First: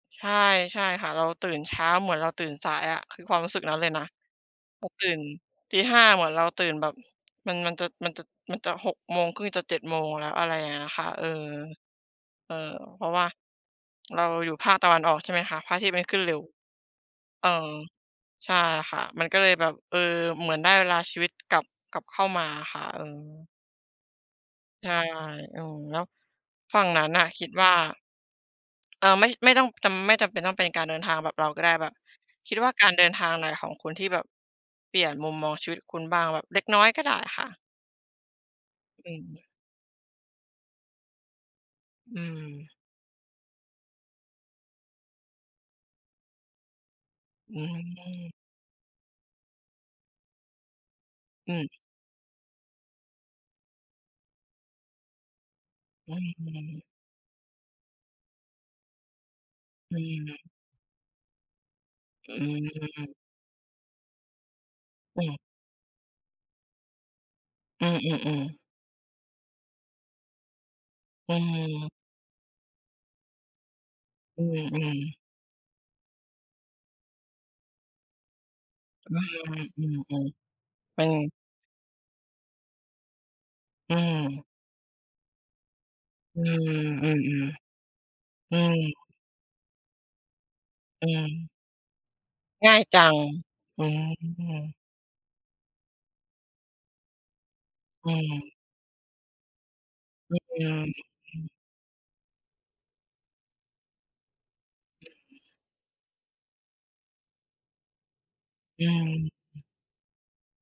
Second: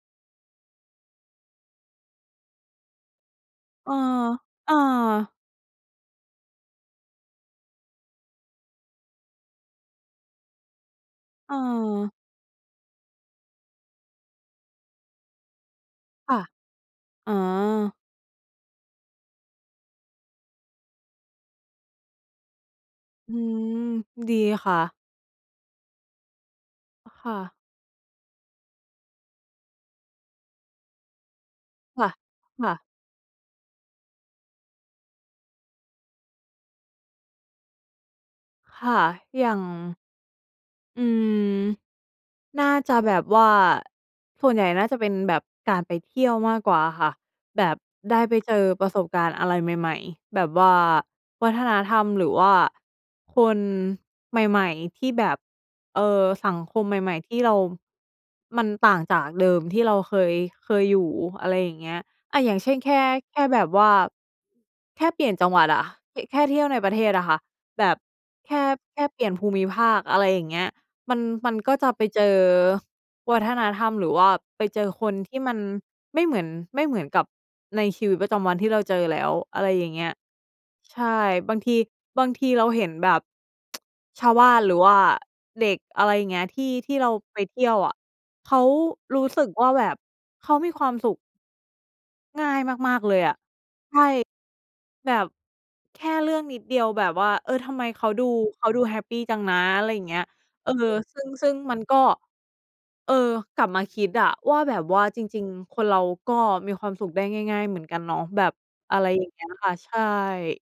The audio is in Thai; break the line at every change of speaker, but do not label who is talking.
ใช่ ใช่ค่ะ เราตื่นเช้า เหมือนเราตื่นสายอะ คือความรู้สึกนั้นเล
เอ
ย
อ
นะ
เออ
ปก ตื่น 05:00 เหมือนเราตื่นแบบ มัน มันจะ มันจะ มันจะ 06:30 จะ 07:00 แล้ว อะไรเงี้ยค่ะ เออ
เออ
เออ เพราะว่า เราอยู่ภาคตะวันออก ใช่ไหมคะ พระอาทิตย์มันขึ้นเ
ค
ร็
่ะ
ว
อ๋อ
เออ ใช่ค่ะ มันก็เลยแบบ เออ เหมือนได้เวลาชีวิตกลับ กลับเข้ามาอะค่ะ อื
อื
อ
ม ดีค่
ใช
ะ
่ เออ แล้วฝั่งนั้
อ
นน่
ค
ะ
่
คิด
ะ
ว่า เออ ไม่ ไม่ต้องจำ ไม่จำเป็นต้องเป็นการเดินทางแบบเราก็ได้ แบบ
ค่ะ
คิด
ค
ว
่
่า
ะ
การเดินทางไหนของคุณที่แบบเปลี่ยนมุมมองชีวิตคุณบ้าง? แบบเล็กน้อยก็ได้ค่ะ
ค่ะ
อืม
อย่าง อืม
อื
น่า
ม
จะแบบว่า ส่วนใหญ่น่าจะเป็นแบบการไปเที่ยวมากกว่าอะค่ะ
อื
แบบได้
ม
ไปเจอประสบการณ์อะไรใหม่ ๆ แบบว่าว
อ
ั
ื
ฒ
ม
นธรรมหรือว่าคนใหม่ ๆ ที่แบบ เอ่
อื
อ สังค
ม
มใหม่ ๆ ที่เรา มันต่างจากเดิมที่เร
อ
า
ื
เคย
ม
เคยอยู่ อะไรอย่างเงี้ย
อื
อา อย่างเช่น แค่
ม
แค่แบบว่า แค่
อ
เป
ื
ลี่
ม
ยนจังหวัดอะ ค แค่เที่ยวในประเทศอะค่ะ แ
อ
บ
ื
บ
อ
แค
ๆ ๆ
่ แค่เปลี่ยนภูมิภาค อะไรอย่างเงี้ย มัน
อื
มันก็จะ
ม
ไปเจอวัฒนธรรม หรือว่า
อื
ไปเจอ
ม
ค
ๆ
นที่มันไม่เหมือน ไม่เหมือนกับในชีวิตประจำวันที่เราเจอ
อื
แล้ว อะ
ม
ไร
อื
อย่างเงี้ย
ม ๆ
ใ
เ
ช
ป็น
่ บางที บางทีเราเห็นแบบ
อื
ชาวบ
ม
้าน หรือว่าเด็ก อะไรอย่างเง
อื
ี้ย ที่
อ
ที่
อ
เ
ื
ราไป
อ
เที่ยวอะ เ
ๆ
ข
อื
า
ม
รู้สึกว่าแบบ เขามีความ
อื
สุข
ม
ง่าย
ง่าย
ม
จ
า
ั
ก ๆ เล
ง
ยอะ
อื
ใช่
ม
แบบแค่เรื่องนิดเดียวแบบว่า "เออ ทำไมเข
อ
า
ื
ดู
ม
เขาดูแฮปปีจังนะ?" อะไรอย่างเงี้ย
ฮ อื
เออ
ม
ซึ่
อ
ง
ืม
ซึ่งมันก็ เออ กลับมาคิดอะว่าแบบว่า
อ
"จ
ื
ร
อ
ิง ๆ คนเราก็มีความสุขได้ง่าย ๆ เหมือนกันเนาะ" แบบ
อื
อะไ
ม
ร อย่างเงี้ย
อ
ค่ะ ใช่